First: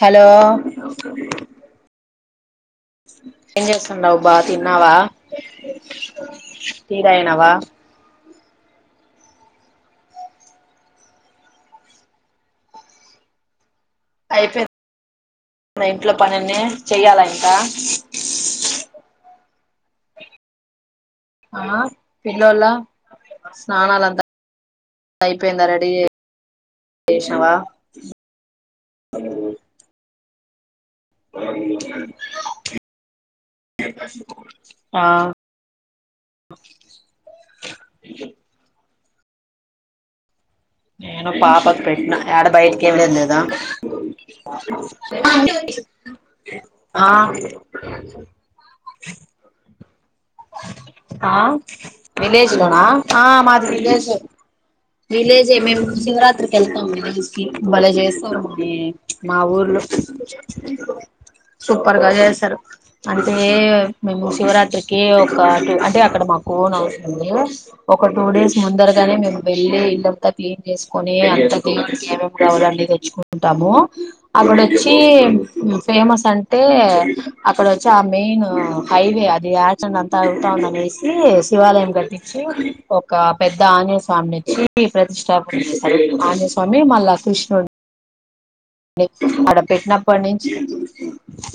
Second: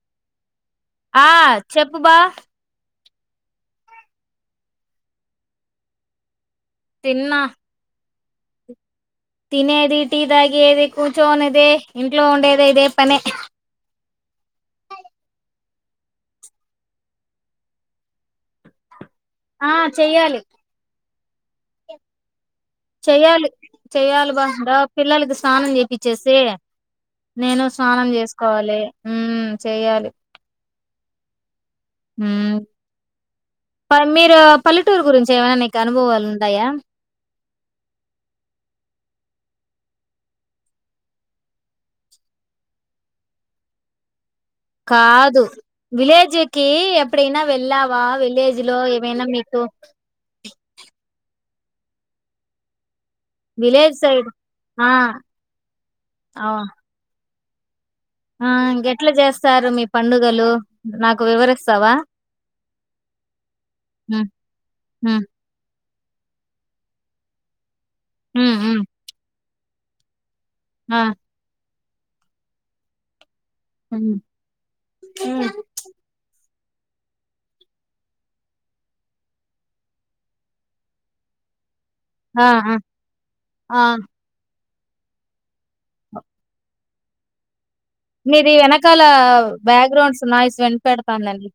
Hello ఆ చెప్పు బా ఏం చేస్తున్నాడవు బా తిన్నావా టీ తిన్నా తాగినవా తినేది టీ దాగేది కూర్చోనిదే ఇంట్లో ఉండేదే ఇదే పనే అయిపోయింది ఇంట్లో పనిన్ని చెయ్యాలా ఇంకా ఆ చెయ్యాలి ఆ పిల్లోల్ల చెయ్యాలి స్నానాలంతా చెయ్యాలి బా గుడా పిల్లలకి అయిపోయిందా స్నానం రెడీ చేయిచ్చేసి చేసినవా నేను స్నానం చేసుకోవాలి చెయ్యాలి ఉమ్ మీరు పల్లెటూరు ఆ గురించి ఏమైనా నీకు అనుభవాలు ఉందాయా ఇ నేను పాపకు పెట్టినా యాడ బయటికి ఎల్లేది లేదు కాదు విలేజ్కి ఆ ఎప్పుడైనా వెళ్ళావా విలేజ్ లో ఏమైనా మీకు ఆ విలేజ్ లో నా ఆ మాది విలేజ్ విలేజే సైడ్ ఆ విలేజే మేము శివరాత్రికి అవు వెళ్తాం విలేజ్ [unintelligible] బలే చేస్తారు ఆ మమ్మీ ఇంకెట్లా మా చేస్తారు ఊర్లు మీ పండుగలు నాకు వివరిస్తావా సూపర్గా చేస్తారు అంటే ఏ హ్మ్. మేము శివరాత్రి ఒకే హ్మ్. ఒక [unintelligible] అంటే అక్కడ మాకు ఓన్ హౌస్ ఉంది ఒక టూ హ్మ్. Days hmm. ముందరగానే మేము బే ఈడే ఇంటం అంత క్లీన్ ఆ! చేసుకొని అంత [inaudible] కుంటాము హ్మ్. అక్కడొచ్చి హ్మ్. ఫేమస్ అంటే తే అక్కడ వచ్చి ఆ మెయిన్ హైవే అది అంతా అగుతుంది అనేసి శివాలయం తిచ్చి ఆ! ఆ! ఒక పెద్ద ఆ! ఆంజనేయ స్వామిని ఇచ్చి ప్రతిష్టాపన చేస్తారు ఆంజనేయ స్వామి మళ్ళా కృష్ణుడు మీది వెనకాల ఆడ పెట్టినప్పటి బ్యాక్గ్రౌండ్స్ నుంచి నాయిస్ వినపెడతాందండి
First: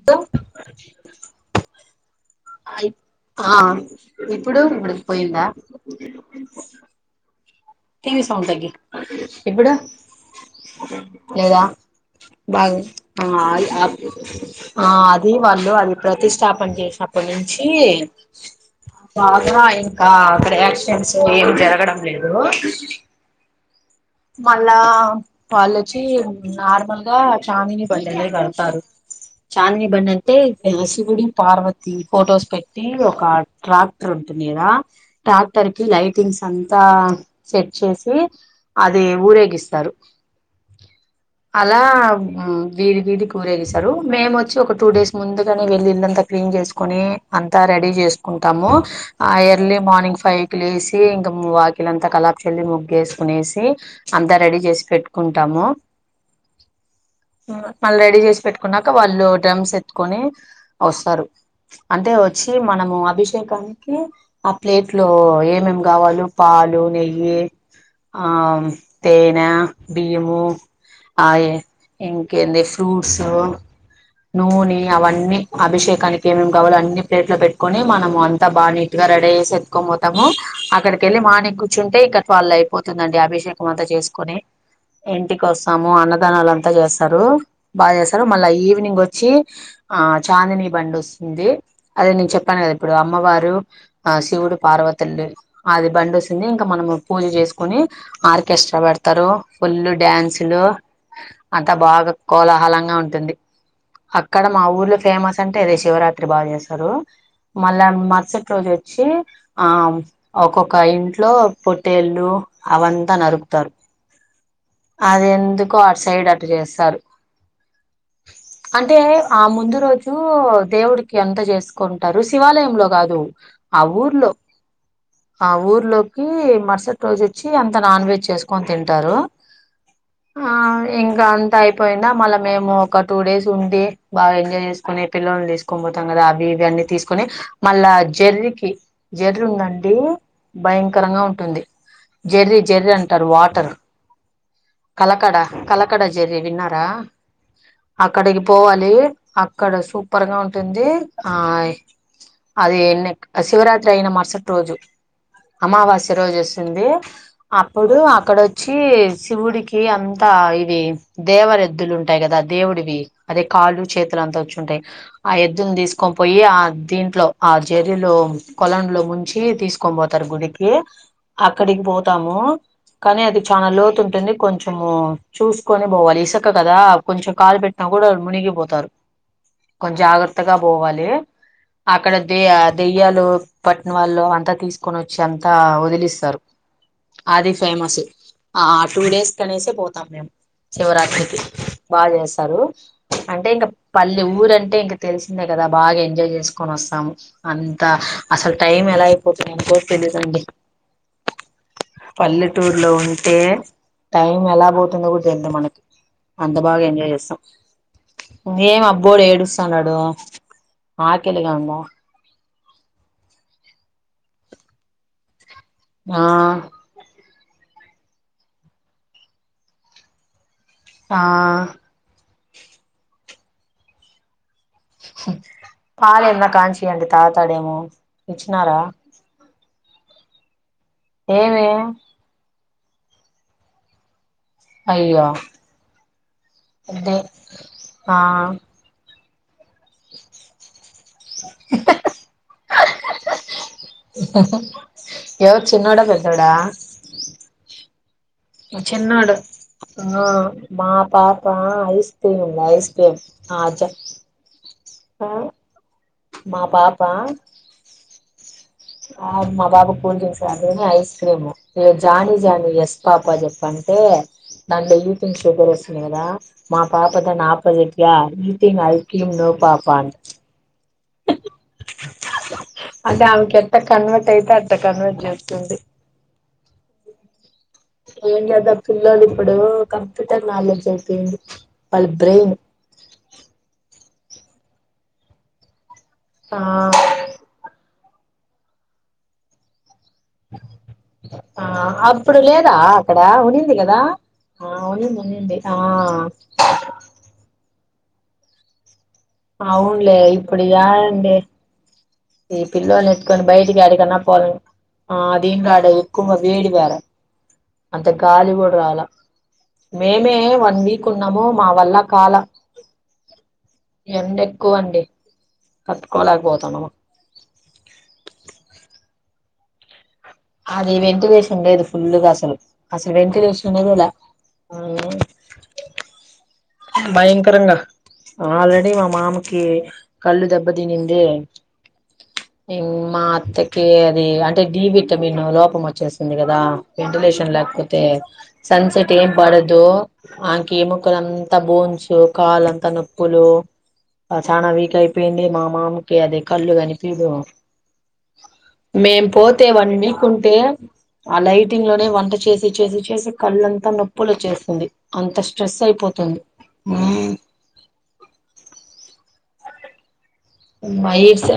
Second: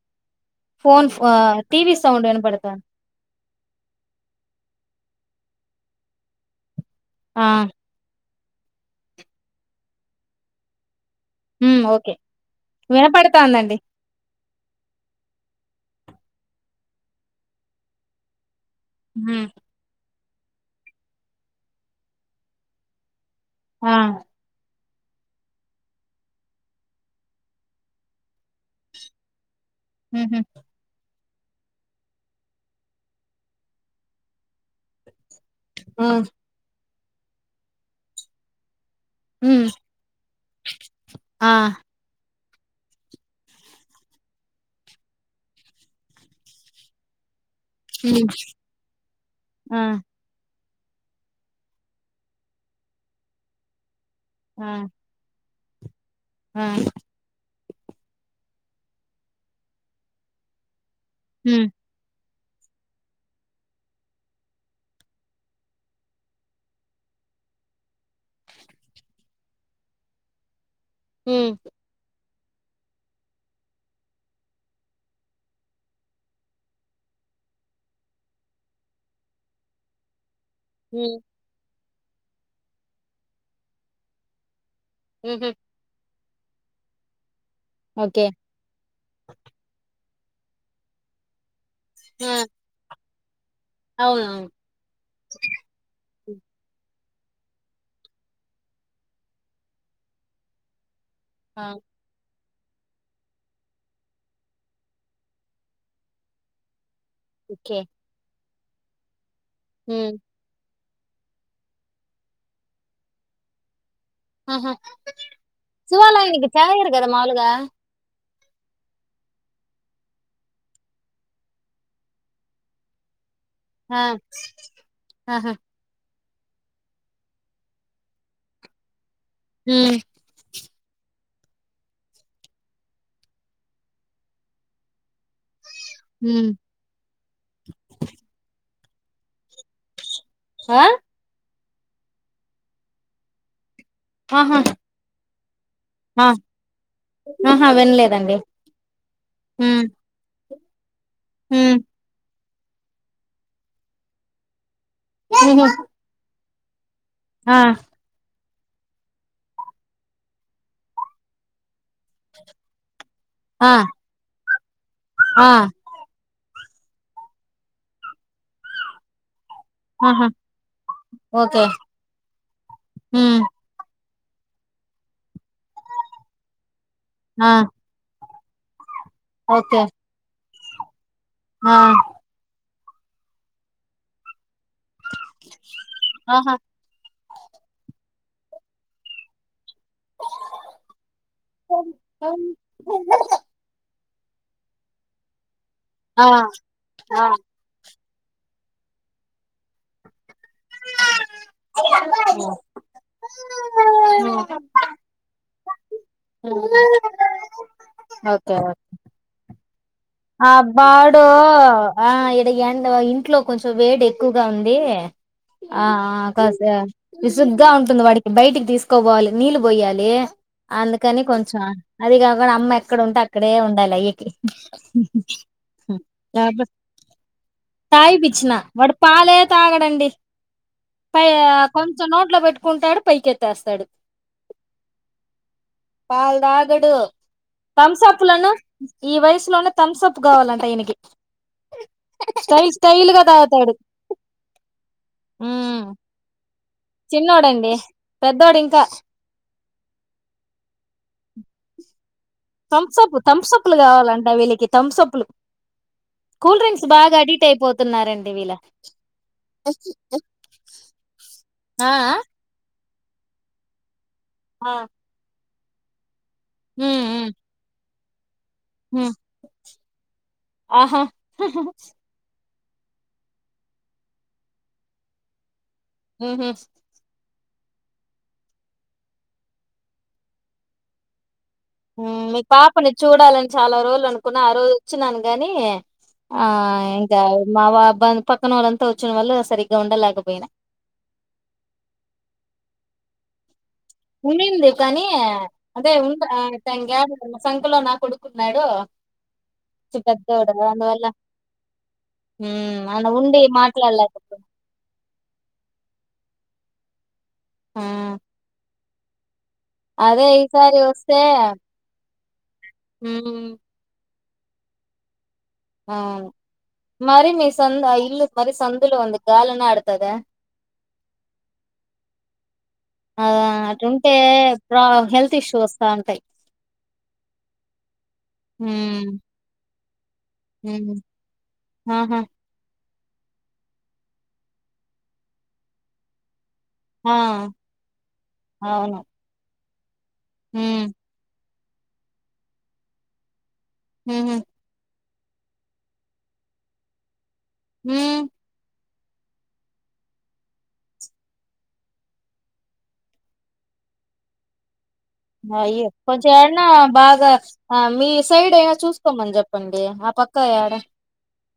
ఇక ఫోన్ టీ వీ సౌండ్ వినపడుతుంది ఆ ఇప్పుడు పోందా ఆ టీ వీ సౌండ్ తగ్గించు ఇప్పుడు లేదా హ్మ్. ఓకే. బాగా వినపడతాందండి. అది వాళ్ళు అది ప్రతిష్టాపన చేసినప్పటి నుంచి అ అద హ్మ్. ఇంకా అక్కడ యాక్సిడెంట్స్ ఏం జరగడం లేదు ఆ! మళ్ళ వెళ్ళొచ్చి నార్మల్గా చాందిని బలనే కడతారు చాందిని బన్నంతే హుహు. హసు గుడి పార్వతి ఫొటోస్ పెట్టి ఒక ట్రాక్టర్ ఉంటుంది కదా ట్రాక్టర్ కి ఆ! లైటింగ్స్ అంతా సెట్ చేసి అది హ్మ్. ఊరేగిస్తారు ఆ! అలా హు వీధి వీధి కి కూరేగిసారు మేము వచ్చి ఒక టూ డేస్ ముందుగానే వెళ్ళి ఇళ్ళంతా క్లీన్ చేసుకొని అంతా రెడీ హ్మ్. చేసుకుంటాము ఆ ఎర్లీ మార్నింగ్ ఫైవ్ లేసి ఇంకా వాకిలంతా కలాపి చల్లి ముగ్గు వేసుకునేసి అంతా రెడీ చేసి పెట్టుకుంటాము ఉమ్ మళ్ళీ రెడీ చేసి పెట్టుకున్నాక వాళ్ళు డ్రమ్స్ ఎత్కొని వస్తారు హ్మ్. అంటే సి మనము అభిషేకం కి ఆ ప్లేట్ లో ఏమేం కావాలో పాలు నెయ్యి ఆ తేనా బియ్యము హ్మ్. ఆయేం ఇంకెంద్ది ఫ్రూట్స్ నూనె అవన్నీ అభిషేకానికి ఏమేం కావాలో అన్ని ప్లేట్ లో పెట్టుకొని మనం అంతా బా నీట్ గా రెడీ అసి ఎత్తుకొని పోతాము. అక్కడక హ్మ్. వెళ్లి మానికు కూర్చుంటే ఇక్క వాళ్ళు అయిపోతుందండి అభిషేకం అంతా చేసుకుని ఇంటికి హుహు. వస్తాము అన్నమ్ విధానాల అంతా చేస్తారు బాగా చేస్తారు ఓకే. మళ్ళా ఈవినింగ్ వచ్చి ఆ చాందినీ బండి వస్తుంది అదే నేను ఆ! చెప్పాను కాద ఇప్పుడు అమ్మవారు ఆ అవునవును. శివుడు పార్వతలది అది బండి హ్మ్. వస్తే మన పూజ చేసుకుని ఆర్కెస్ట్రా పెడతారు ఫుల్ డ్యాన్సులు ఆ! అంతా బాగుంది కోలాహలంగా ఉంటుంది అక్కడ మా ఊర్లో ఫేమస్ అంటే అదే శివరాత్రి బాగా చేస్తారు మళ్ళ ఓకే. మరుసటి తెచ్చి ఆ హ్మ్. ఒక్కో కైట్లు ఇట్లో పొట్టేళ్ళు అవంతా నరుకుతారు ఆహా అది ఎందుకో అటు సైడ్ అటు సువాలానికి చాయ్ ఇయ్యరు చేస్తారు కదా మాములుగా అంటే ఆ ముందు రోజు దేవుడికి ఎంత చేసుకుంటారు శివాలయంలో కాదు ఆ ఊర్లో ఆ ఆహా! ఊర్లో మరుసటి రోజు వచ్చి అంత నాన్ వెజ్ చేసుకొని తింటారు హ్మ్. ఆ ఇంకా అంత అయిపోయింద మళ్ళీ మేము ఒక టూ డేస్ ఉండి బాగా ఎంజాయ్ చేసుకుని పిల్లోన్ని తీసుకు తీసుకొని పోతాం కదా అవి హ్మ్. ఇవన్నీ తీసుకొని మళ్ళా జర్నీ కి జెర్రీ ఉందడి ఆ బ్యాక్ ఉంటుంది జెర్రీ జెర్రీ అంటారు వాటర్ ఆహా కలకడ కలకడ ఆ జెర్రీ విన్నారా ఆహా వినలేదండి అక్కడికి పోవాలి అక్కడ ఉమ్ సూపర్ గా ఉంటు అంటే ఆయ్ ఉమ్ అది ఎన్ని ఆ శివరాత్రి అయిన మరుసటి రోజు ఉహు అమావాస్య రోజు వా ఉంది ఆ అప్పుడు అక్కడ చ్చి శివుడికి అంతా ఇది దేవరెద్దులు ఉంటాయి కదా దేవుడివి అదే ఆ కాళ్లు చేతులు అంతా వచ్చు అంటే ఆ ఎద్దుని తీసుకొ పోయి ఆ దీంట్లో ఆ జరలో కొల లో ముంచి తీ ఆహా గుడికి ఓకే అక్కడికి పోతాము కానీ అది ఉమ్ చాలా లోతుంట ఉంటుంది కొంచెము చూసుకొని పోవాలి ఇసక కదా కొంచెం ఆ కాలు పెట్టినా కూడా మునిగి పోతారు ఓకే కొంచెం జాగా ఎత్తగా పోవాలి ఆ ఆక్కడ దే దెయ్యాలు పట్టిన వాళ్ళ అంతా తీసుకు కొని వచ్చి అంత వదిలిస్తారు ఆహా అది ఫేమస్ ఆ టూ డేస్ కనేసే పో తే శివరాత్రికి బాగా చేస్తారు అంటే ఇంకా పల్ల ఊరు అంటే ఇంక తెలిసింద కదా బాగా ఆ ఎంజాయ్ చేసుకొని వస్తాం ఆ అంతా అసలు టైమ్ ఎలాపో కోడి సంగడి పల్లెటూరు లో ఉంటే టైం ఎలా పోతుందో కూడా తెంది మనకి అంత బాగా ఎంజాయ్ ఓకే చేస్తాము అబ్బోడు ఏడు అనాడు ఆ బాడో ఆ ఇడ ఎడ్ ఇంట్లో కొంచెం వేడే ఎక్కువగా ఉంది ఆ కాస ఆ విసుగ్గా ఉంటుంది వాడికి బయటికి తీసుకోపోవాలి నీళ్ళు పోయ్యాలి ఆ అందుకని కొంచెం అది కాకుండా అమ్మ ఎక్కడ ఉంటే అ ఇక్కడే ఉండాలి అయ్యకి పాలు ఎంద కాంచియండి తాగుతాడేమో తాగి పిచ్చిన ఇచ్చినారా వాడు పాలే తాగడండి పై ఏమి కొంచెం నోట్ లో పెట్టు కుంటాడు పైకెత్స్తాడు అయ్యో పాల్ తాగడు అదే థమ్స ఆ అప్లను ఈ వయసుసు థమ్స్ అప్ కావాలంటే వియనకి స్టైల్ స్టైల్గా తాగుతాడు వత్ చిన్నోడ బోడా చిన్నోడండి పెద్దోడు ఇంకా చిన్నోడు ఆ మా పాపా ఐస్ క్రీమ్ ఉంది ఐస్ తంసప్ క్రీమ్ ఆ తంసప్ లు జ కావాలంట వీళ్ళకి థమ్స్ప్లు కూల్ మా డ్రింక్స్ పాప బాగా అడీట్ అయిపోతున్నాయి రండి వీలా ఆ మా బాబు కూల్ డ్రింక్స్ అ ఐస్ క్రీము ఇ ఆ జానీి జానీి ఎస్ పాప చెప్పంటే ఆ నా సుగర్ వస్తుినదా మా ఉమ్ ఉమ్ పాపతా నాపది ఎ ్యా ఈ త ఉమ్ అల్కం నో పాపాం ఆహా అదే ఆమెకి ఎట్ట కన్వర్ట్ అయితే అట్ట కన్వర్ట్ చేస్తుంది హ ఏం చేదం పిల్లలు ఇప్పుడు కంప్యూటర్ నాలెడ్జ్ అయిపోయింది వాళ్ళ మీ బ్రెయిన్ పాపని చూడాలని చాలా రోజులు అనుకు కు ఆ రోజు వచ్చినను గాని ఆ ఇకా మావబ్బా పక్కన వాళ్ళంత వచ్చిన వాళ్ళు సరిగ ఉండల ఆ అప్పుడు లేదా ఎ ఉందిగా ఉడింది కానీ అదే ఉ ఇక్కలో నా కొడుక్కున్నాడు అవునులే ఇప్పుడు య అండి ఈ ఉమ్ ఆయన పిల్లవాలు ఉండి ఎట్కడి బయటికి అడికిన్నా మాట్లాడలేకపోయినా పోలే ఆ అదీం ఆడ కుమ వేడి వేర ఆ అంత గాలి కూడా రావాల అదే మేమే ఈసారి వన్ వీక్ ఉన్నాము మా వల్ల కాాల హ ఎండ ఎక్కువ అండి ఆ తట్టుకోలేకపోతున్నాము మరి మీ సంత ఇల్ మరి సందులు వ గాాలన ఆడతుద అది వెంటిలేషన్ ఉండేది ఫుల్గా అసలు అసలు ఆ వెంటిలేషన్ ఉండేదిలా అటుంటే ప్రా హెల్త్ ఇష్యూ వస్తా ఉంటాయి భయంకరంగా ఆల్రెడీ మా హ్మ్ మామకి కళ్ళు దెబతి హ్మ్ నిందిే ఆహా ఇ మా అత్తకి అది అంటే డబ న్ లోపం వచ్చేస్తుంది కదా ా ఆ వెంటిలేషన్ లేకపోతే సన్ అవును సెట్ ఏం పడ దో ఆనికి హ్మ్ ఏముక్కరం అంత బోన్సు కాలుంతా నొప్పులు ఉహు ప చానా వకాయి ప్పయింది మా మామికి అది కళ్ళు కాని పీడు హ మేం పోతేవండి మీకుంటే ఆ లైటింగ్ లోనే వంట చేసి చేసి చేసి కళ్ళంతా నొప్పులు వచ్చేస్తుంది అంత స్ట్రెస్ అయ్యో కొంచెం అయిపోతుంది ఏరనా బాగా మీ సైడ్ అయినా చూసుకోమని చెప్ప ప్పండి ఆ పక్క క్కయడ మైట్స్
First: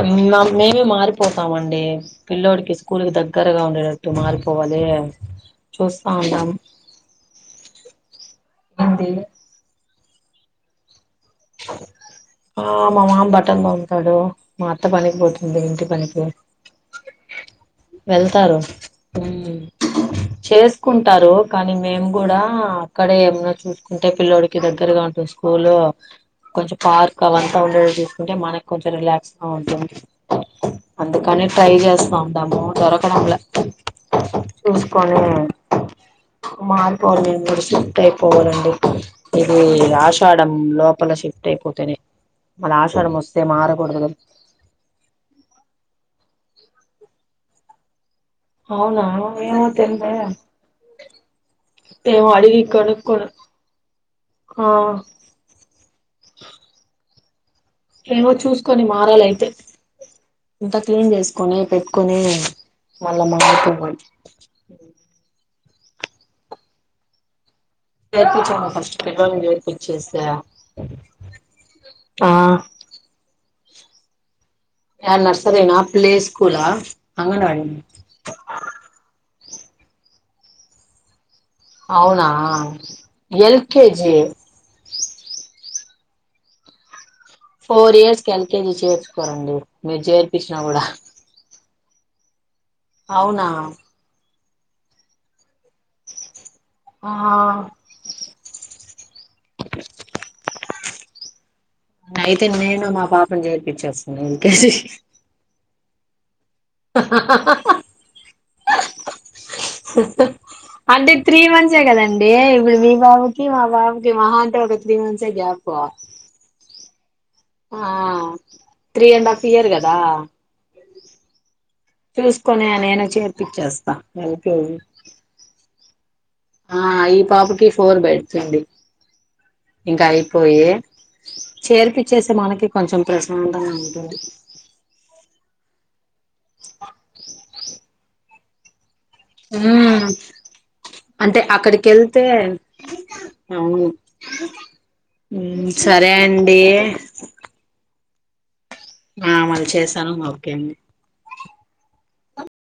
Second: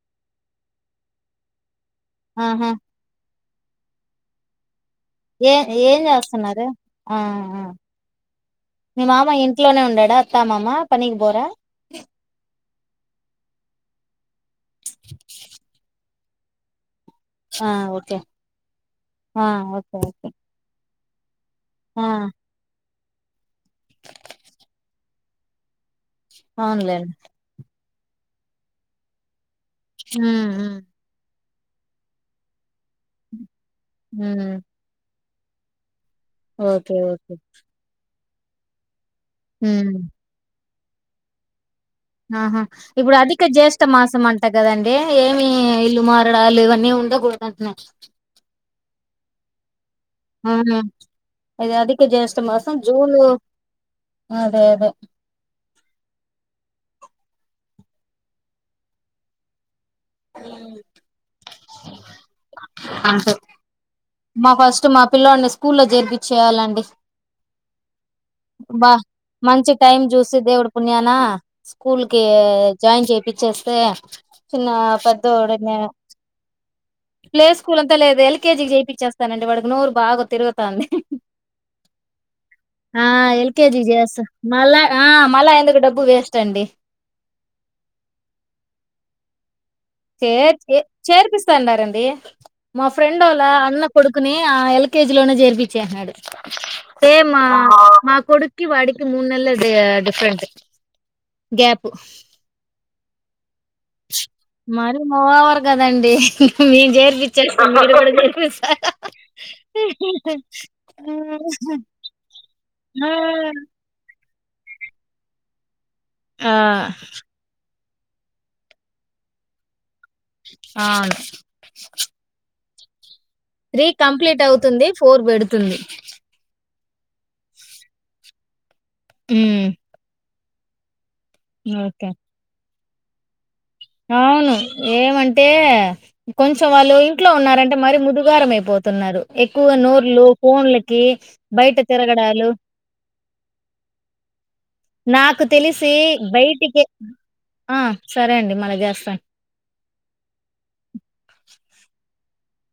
మేమే మారిపోతామండి ఆహా పిల్లడికి స్కూల్ క దగ చక్కరగా ఉండేటట్టు మారిపోవాలి ఏం ఏం చూస్తా ఉన్నాం చేస్తున్నారు ఆ మీ ఏంది మామ ఇంట్లోనే ఉండా స్తమమ్మ ప బరా ఆ మా మామ్ బట్టంగా ఉంటాడు మా అత్త పనికి పోతుంది ఇంటి పనికి ఆ ఓకే వెళ్తారు ఓకేఓకే కుంటారు కానీ మేము కూడా అక్కడ ఏమన్నాో చూసుకుంటే పిల్లోడికి దగ్గరగా ఉంటుంది స్కూల్ కొంచం అవునులేండి పార్క్ అ వంతా ఉండదు ంటే మనకు కొంచెం రిలాక్స్ అవుంటం హ్మ్ హ్మ్ అంత కనీ ట్రై చేస్తా ఉంటాము దొరకడంల హ్మ్ చూసుకొని ఓకే మాపో ఓకే సుట్టాయి పోవడంండి ఇది హ్మ్. ఆషాఢ లో పప్ప టైపోతేనే ఆహా ఇప్పుడు అధిక జ్యేష్ట కదా మాసం అంటా కదండి ఏమి ఇల్లు మాస డాలు ఇవన్నీ ఉండకూడద అంటనే అవునా తెలిదే ఇది అధిక ఏమో జేష్ట అడిగి మాసం జూను కనుక్కోను అదే ఆ అదే ఏమో చూసుకొని మారాలయితే ఇంత క్లీన్ చేసుకొని పెట్టుకొని మళ్ళా అంతే. మారుపోవాలి స్కూల్లో జరిపి చేేయాలండి చేర్పించాము బా ఫస్ట్ పిల్లల్ని మంచి టైమ్ చేర్పించేసా చూసి దేవుడి పుణ్యాన స్కూల్ కి ఆ జాయిన్ చేపిచ్చేస్త స చిన్న యా పెద్ద నర్సరీనా ప్లే స్కూలా ప్లే అంగన్వాడి స్కూల్ అంతా లేదు ఎల్కేజీకి చేయిించేస్తానండి వాడు అ నూరు బాగా తిరుగుత అంది అవునా ఆ ఎల్కే ఎల్కేజీ దజస్ మళ్ళ ఆ మళ్ళా ఎందుకు డబ్బు వేస్ట్ అండి ఫోర్ ఇయర్స్ కి ఎల్కేజీ చేర్చుకోరండి మీరు చేర్ చేర్పించినా చే కూడా చేర్పిస్తాన్నార ఎంత అ మా ఫ్రెంోల అవునా అన్న కొడుకునే ఆ ఎల్కేజి లోనే జర్పించేసన్నాడు ఆ ఏే మా మా కొడుకి వాడికి మూడు నెల డిఫరెంట్ గ్యాప్ మే ఇస్తుక మరి ఓవర్ కదండి మీ జేర్పిచ్చ కూడా జర్పి అంటే త్రీ మంత్సే కదండి ఇప్పుడు మీ ఆ బాబుకి మా బాబుకి మహా తు సడిపో ఆ ఆ త్రీ అండ్ హఫ్ ఇయర్గా దా అవును చూసుకొనే అ త్రీ కంప్లీట్ అవుతుంది ఫోర్ పెడుతుంది ఆ ఈ పాపకి ఫోర్ బెడ్స్ అండి హ పోయిే చేర్పిచ్చేసి మనకి కొంచెం కేసా అవును ఏమంటే కొంచెం వాళ్ళు ఇంట్లో ఉన్నారండి మరి ముదుగాారమైపోతు ఎక్కువ మ్మ్ నోర్లు ఫన్లకి అంటే బయట అక్కడికి వెళ్తే తిరగడాలు అవును నాకు ఉమ్ తెలిసి సరే అండి బయటికి ఆ సరే అండి మళ ఆ మళ్ళీ చేశాను ఓకే అండి